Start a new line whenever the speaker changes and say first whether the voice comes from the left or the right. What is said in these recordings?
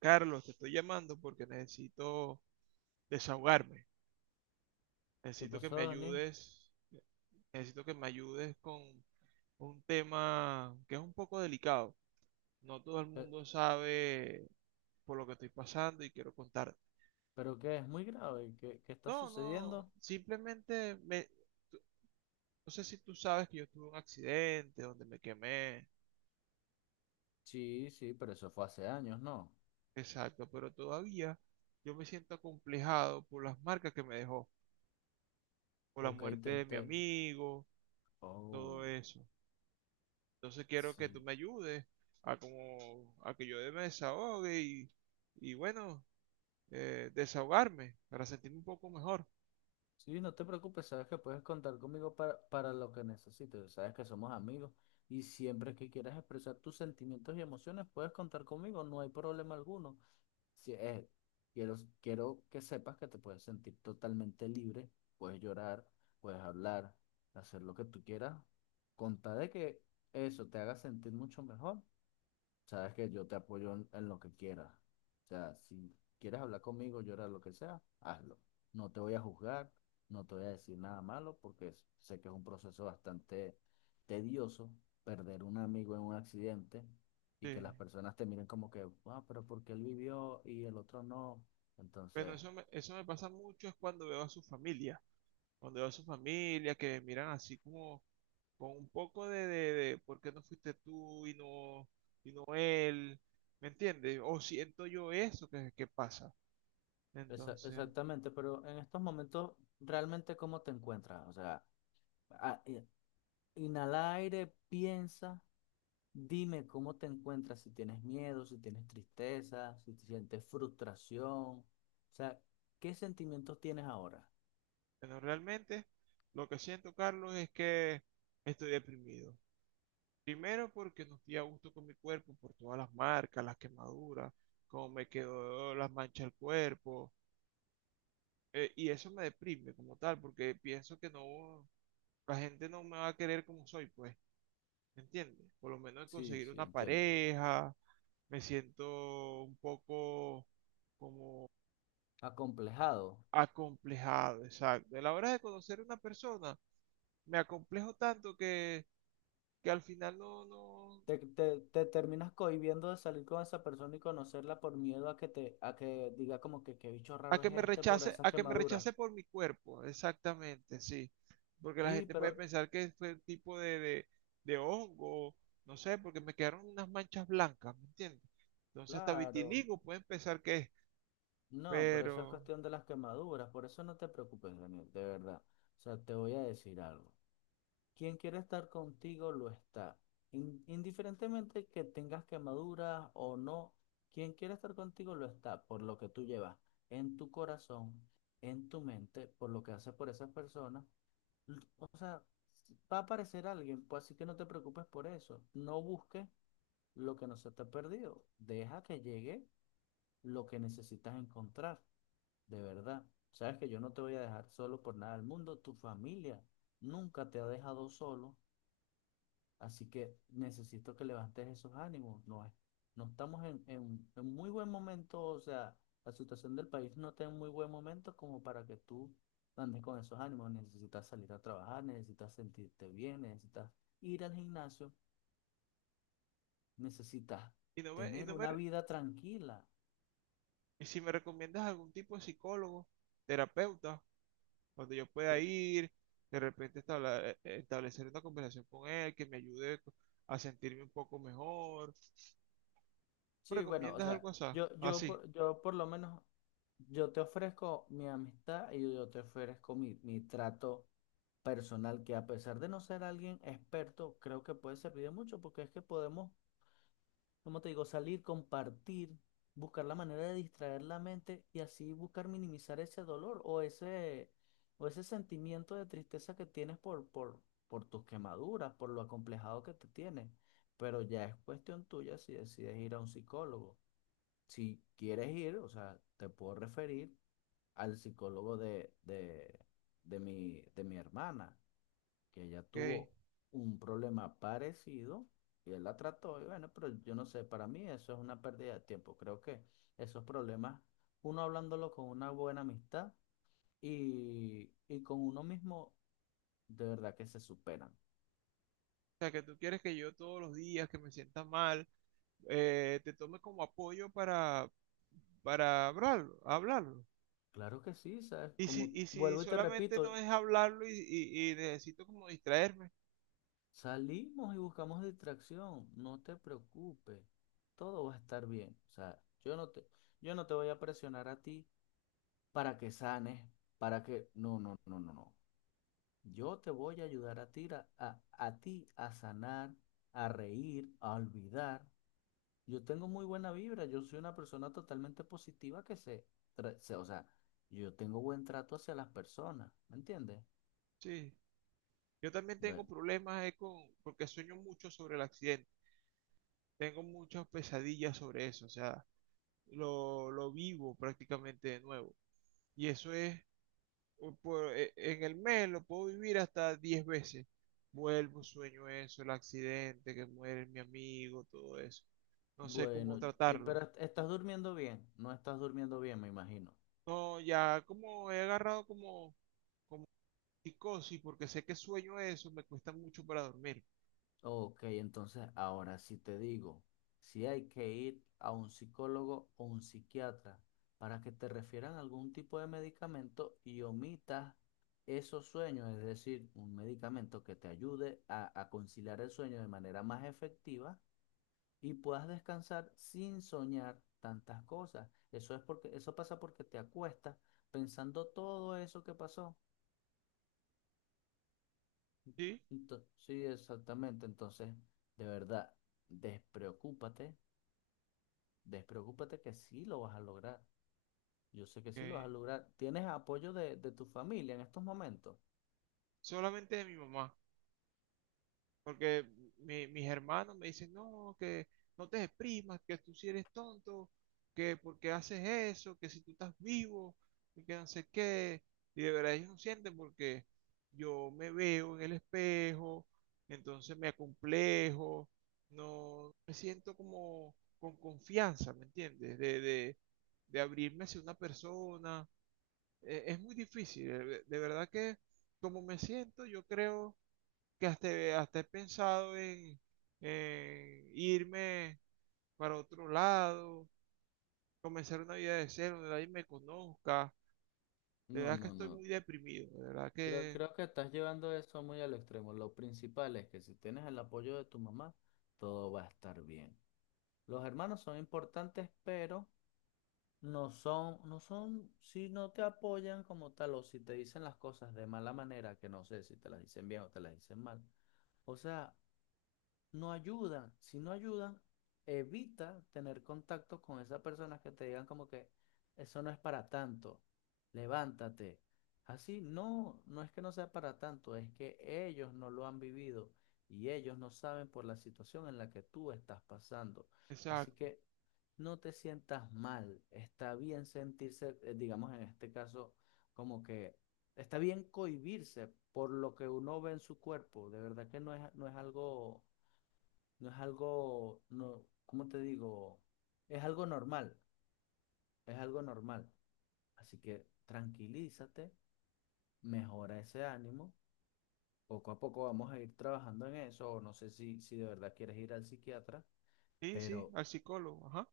right: Carlos, te estoy llamando porque necesito desahogarme.
left: ¿Qué
right: Necesito que me
left: pasó, Daniel?
right: ayudes. Necesito que me ayudes con un tema que es un poco delicado. No todo el
left: ¿Pe-
right: mundo sabe por lo que estoy pasando y quiero contarte.
left: ¿Pero qué? ¿Es muy grave? ¿Qué está
right: No, no,
left: sucediendo?
right: simplemente tú- no sé si tú sabes que yo tuve un accidente donde me quemé,
left: Sí, sí, pero eso fue hace años, ¿no?
right: exacto, pero todavía yo me siento acomplejado por las marcas que me dejó, por la
left: Ok,
right: muerte
left: te,
right: de mi
left: te...
right: amigo,
left: Oh,
right: todo eso. Entonces quiero que tú
left: sí.
right: me ayudes a como a que yo me desahogue y bueno, desahogarme para sentirme un poco mejor.
left: Sí, no te preocupes, sabes que puedes contar conmigo para lo que necesites, sabes que somos amigos y siempre que quieras expresar tus sentimientos y emociones puedes contar conmigo, no hay problema alguno. Si, quiero que sepas que te puedes sentir totalmente libre, puedes llorar, puedes hablar, hacer lo que tú quieras, con tal de que eso te haga sentir mucho mejor. Sabes que yo te apoyo en lo que quieras. O sea, si quieres hablar conmigo, llorar, lo que sea, hazlo. No te voy a juzgar, no te voy a decir nada malo, porque sé que es un proceso bastante tedioso perder un amigo en un accidente y que
right: Eh,
left: las personas te miren como que, ah, pero porque él vivió y el otro no.
right: pero
left: Entonces,
right: eso me, eso me pasa mucho es cuando veo a su familia, cuando veo a su familia que me miran así como con un poco de, ¿por qué no fuiste tú y no él? ¿Me entiendes? O siento yo eso que pasa. Entonces,
left: Exactamente, pero en estos momentos, ¿realmente cómo te encuentras? O sea, a- eh, inhala aire, piensa, dime cómo te encuentras, si tienes miedo, si tienes tristeza, si te sientes frustración. O sea, ¿qué sentimientos tienes ahora?
right: bueno, realmente lo que siento, Carlos, es que estoy deprimido. Primero porque no estoy a gusto con mi cuerpo por todas las marcas, las quemaduras, cómo me quedó las manchas del cuerpo. Y eso me deprime como tal, porque pienso que no, la gente no me va a querer como soy, pues, ¿me entiendes? Por lo menos
left: Sí,
right: conseguir
left: sí,
right: una
left: entiendo.
right: pareja, me siento un poco como
left: Acomplejado.
right: acomplejado, exacto. A la hora de conocer a una persona, me acomplejo tanto que al final no, no,
left: Te terminas cohibiendo de salir con esa persona y conocerla por miedo a que te, a que diga como que qué bicho
right: a
left: raro
right: que
left: es
right: me
left: este por
right: rechace,
left: esas
right: a que me
left: quemaduras.
right: rechace por mi cuerpo, exactamente, sí. Porque la
left: Sí,
right: gente puede
left: pero
right: pensar que fue un tipo de hongo, no sé, porque me quedaron unas manchas blancas, ¿me entiendes? Entonces hasta
left: claro.
right: vitiligo pueden pensar que es,
left: No, pero eso es
right: pero...
left: cuestión de las quemaduras, por eso no te preocupes, Daniel, de verdad. O sea, te voy a decir algo. Quien quiere estar contigo lo está. Indiferentemente que tengas quemaduras o no, quien quiere estar contigo lo está por lo que tú llevas en tu corazón, en tu mente, por lo que haces por esas personas. O sea, va a aparecer alguien, pues así que no te preocupes por eso. No busques lo que no se te ha perdido. Deja que llegue lo que necesitas encontrar. De verdad, sabes que yo no te voy a dejar solo por nada del mundo. Tu familia nunca te ha dejado solo, así que necesito que levantes esos ánimos. No es, no estamos en muy buen momento, o sea, la situación del país no está en muy buen momento como para que tú andes con esos ánimos. Necesitas salir a trabajar, necesitas sentirte bien, necesitas ir al gimnasio, necesitas
right: Y, no me, y,
left: tener
right: no me,
left: una
right: re-
left: vida tranquila.
right: y si me recomiendas algún tipo de psicólogo, terapeuta, donde yo pueda ir, de repente establecer una conversación con él, que me ayude a sentirme un poco mejor, ¿me
left: Sí, bueno, o
right: recomiendas
left: sea,
right: algo
left: yo, yo,
right: así?
left: por- yo por lo menos, yo te ofrezco mi amistad y yo te ofrezco mi trato personal, que a pesar de no ser alguien experto, creo que puede servir de mucho, porque es que podemos, como te digo, salir, compartir, buscar la manera de distraer la mente y así buscar minimizar ese dolor o ese sentimiento de tristeza que tienes por tus quemaduras, por lo acomplejado que te tienes. Pero ya es cuestión tuya si decides ir a un psicólogo si quieres ir, o sea, te puedo referir al psicólogo de mi hermana, que ella
right: Ok.
left: tuvo un problema parecido y él la trató. Y bueno, pero yo no sé, para mí eso es una pérdida de tiempo. Creo que esos problemas, uno hablándolo con una buena amistad y con uno mismo, de verdad que se superan.
right: O sea, que tú quieres que yo todos los días, que me sienta mal, te tome como apoyo para hablarlo, hablarlo.
left: Claro que sí, ¿sabes? Como
right: Y si
left: vuelvo y te
right: solamente
left: repito,
right: no es hablarlo y y necesito como distraerme,
left: salimos y buscamos distracción, no te preocupes, todo va a estar bien. O sea, yo no te voy a presionar a ti para que sanes, para que... No, no, no, no, no. Yo te voy a ayudar a ti a sanar, a reír, a olvidar. Yo tengo muy buena vibra, yo soy una persona totalmente positiva que se, o sea, yo tengo buen trato hacia las personas, ¿me entiendes?
right: sí. Yo también tengo
left: Bueno,
right: problemas porque sueño mucho sobre el accidente. Tengo muchas pesadillas sobre eso, o sea, lo vivo prácticamente de nuevo. Y eso es en el mes lo puedo vivir hasta 10 veces. Vuelvo, sueño eso, el accidente, que muere mi amigo, todo eso. No sé cómo
left: bueno, y,
right: tratarlo.
left: pero estás durmiendo bien, no estás durmiendo bien, me imagino.
right: No, ya como he agarrado como psicosis, porque sé que sueño eso, me cuesta mucho para dormir.
left: Ok, entonces ahora sí te digo, si hay que ir a un psicólogo o un psiquiatra para que te refieran algún tipo de medicamento y omitas esos sueños, es decir, un medicamento que te ayude a conciliar el sueño de manera más efectiva y puedas descansar sin soñar tantas cosas. Eso es porque, eso pasa porque te acuestas pensando todo eso que pasó.
right: ¿Sí?
left: Sí, exactamente. Entonces, de verdad, despreocúpate. Despreocúpate que sí lo vas a lograr. Yo sé que sí lo vas
right: Que
left: a lograr. ¿Tienes apoyo de tu familia en estos momentos?
right: solamente de mi mamá. Porque mis hermanos me dicen, no, que no te exprimas, que tú si eres tonto, que porque haces eso, que si tú estás vivo, y que no sé qué. Y de verdad ellos no sienten porque yo me veo en el espejo, entonces me acomplejo, no me siento como con confianza, ¿me entiendes? De abrirme hacia una persona. Es muy difícil, de verdad que como me siento, yo creo que hasta, hasta he pensado en irme para otro lado, comenzar una vida de cero, donde nadie me conozca. De
left: No,
right: verdad que
left: no,
right: estoy
left: no.
right: muy deprimido, de verdad
left: Creo,
right: que,
left: creo que estás llevando eso muy al extremo. Lo principal es que si tienes el apoyo de tu mamá, todo va a estar bien. Los hermanos son importantes, pero no son, si no te apoyan como tal o si te dicen las cosas de mala manera, que no sé si te las dicen bien o te las dicen mal. O sea, no ayuda. Si no ayuda, evita tener contacto con esas personas que te digan como que eso no es para tanto, levántate. Así, no, no es que no sea para tanto, es que ellos no lo han vivido y ellos no saben por la situación en la que tú estás pasando. Así
right: exacto.
left: que no te sientas mal, está bien sentirse, digamos en este caso, como que está bien cohibirse por lo que uno ve en su cuerpo, de verdad que no es algo no es algo, no, ¿cómo te digo? Es algo normal, es algo normal. Así que tranquilízate, mejora ese ánimo. Poco a poco vamos a ir trabajando en eso, o no sé si de verdad quieres ir al psiquiatra,
right: Sí, sí,
left: pero
right: al psicólogo, ajá,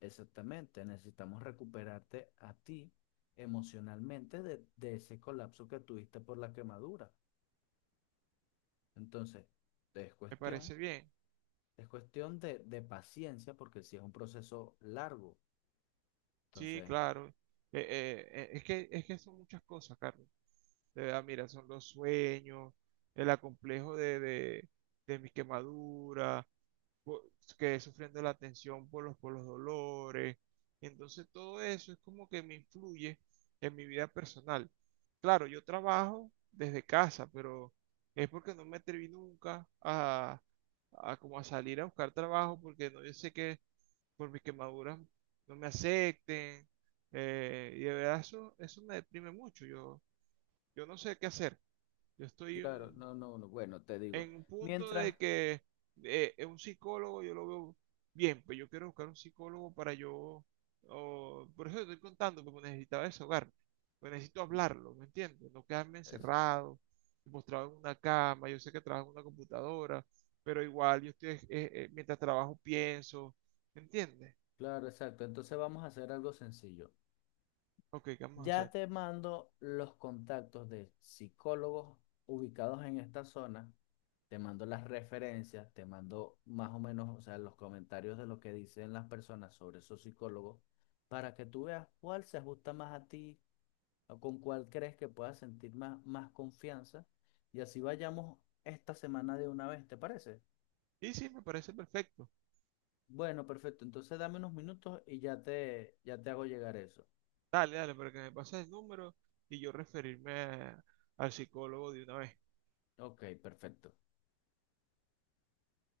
left: exactamente, necesitamos recuperarte a ti emocionalmente de ese colapso que tuviste por la quemadura. Entonces, es
right: me parece
left: cuestión,
right: bien.
left: es cuestión de paciencia, porque si es un proceso largo,
right: Sí,
left: entonces...
right: claro. Es que son muchas cosas, Carlos. De verdad, mira, son los sueños, el acomplejo de mi quemadura, po- quedé sufriendo la tensión por por los dolores. Entonces todo eso es como que me influye en mi vida personal. Claro, yo trabajo desde casa, pero es porque no me atreví nunca a como a salir a buscar trabajo porque no, yo sé que por mis quemaduras no me acepten. Y de verdad eso me deprime mucho. Yo no sé qué hacer. Yo estoy
left: Claro,
right: un-
left: no, no, no, bueno, te digo,
right: en un punto
left: mientras,
right: de que un psicólogo yo lo veo bien, pues yo quiero buscar un psicólogo para por eso te estoy contando, porque necesitaba desahogarme, pues necesito hablarlo, ¿me entiendes? No quedarme
left: es-
right: encerrado, postrado en una cama, yo sé que trabajo en una computadora, pero igual yo estoy, mientras trabajo pienso, ¿me entiendes?
left: claro, exacto, entonces vamos a hacer algo sencillo.
right: Ok, ¿qué vamos a
left: Ya
right: hacer?
left: te mando los contactos de psicólogos ubicados en esta zona, te mando las referencias, te mando más o menos, o sea, los comentarios de lo que dicen las personas sobre esos psicólogos, para que tú veas cuál se ajusta más a ti o con cuál crees que puedas sentir más, más confianza y así vayamos esta semana de una vez, ¿te parece?
right: Y sí, me parece perfecto.
left: Bueno, perfecto. Entonces dame unos minutos y ya te hago llegar eso.
right: Dale, dale, para que me pases el número y yo al psicólogo de una vez.
left: Ok, perfecto.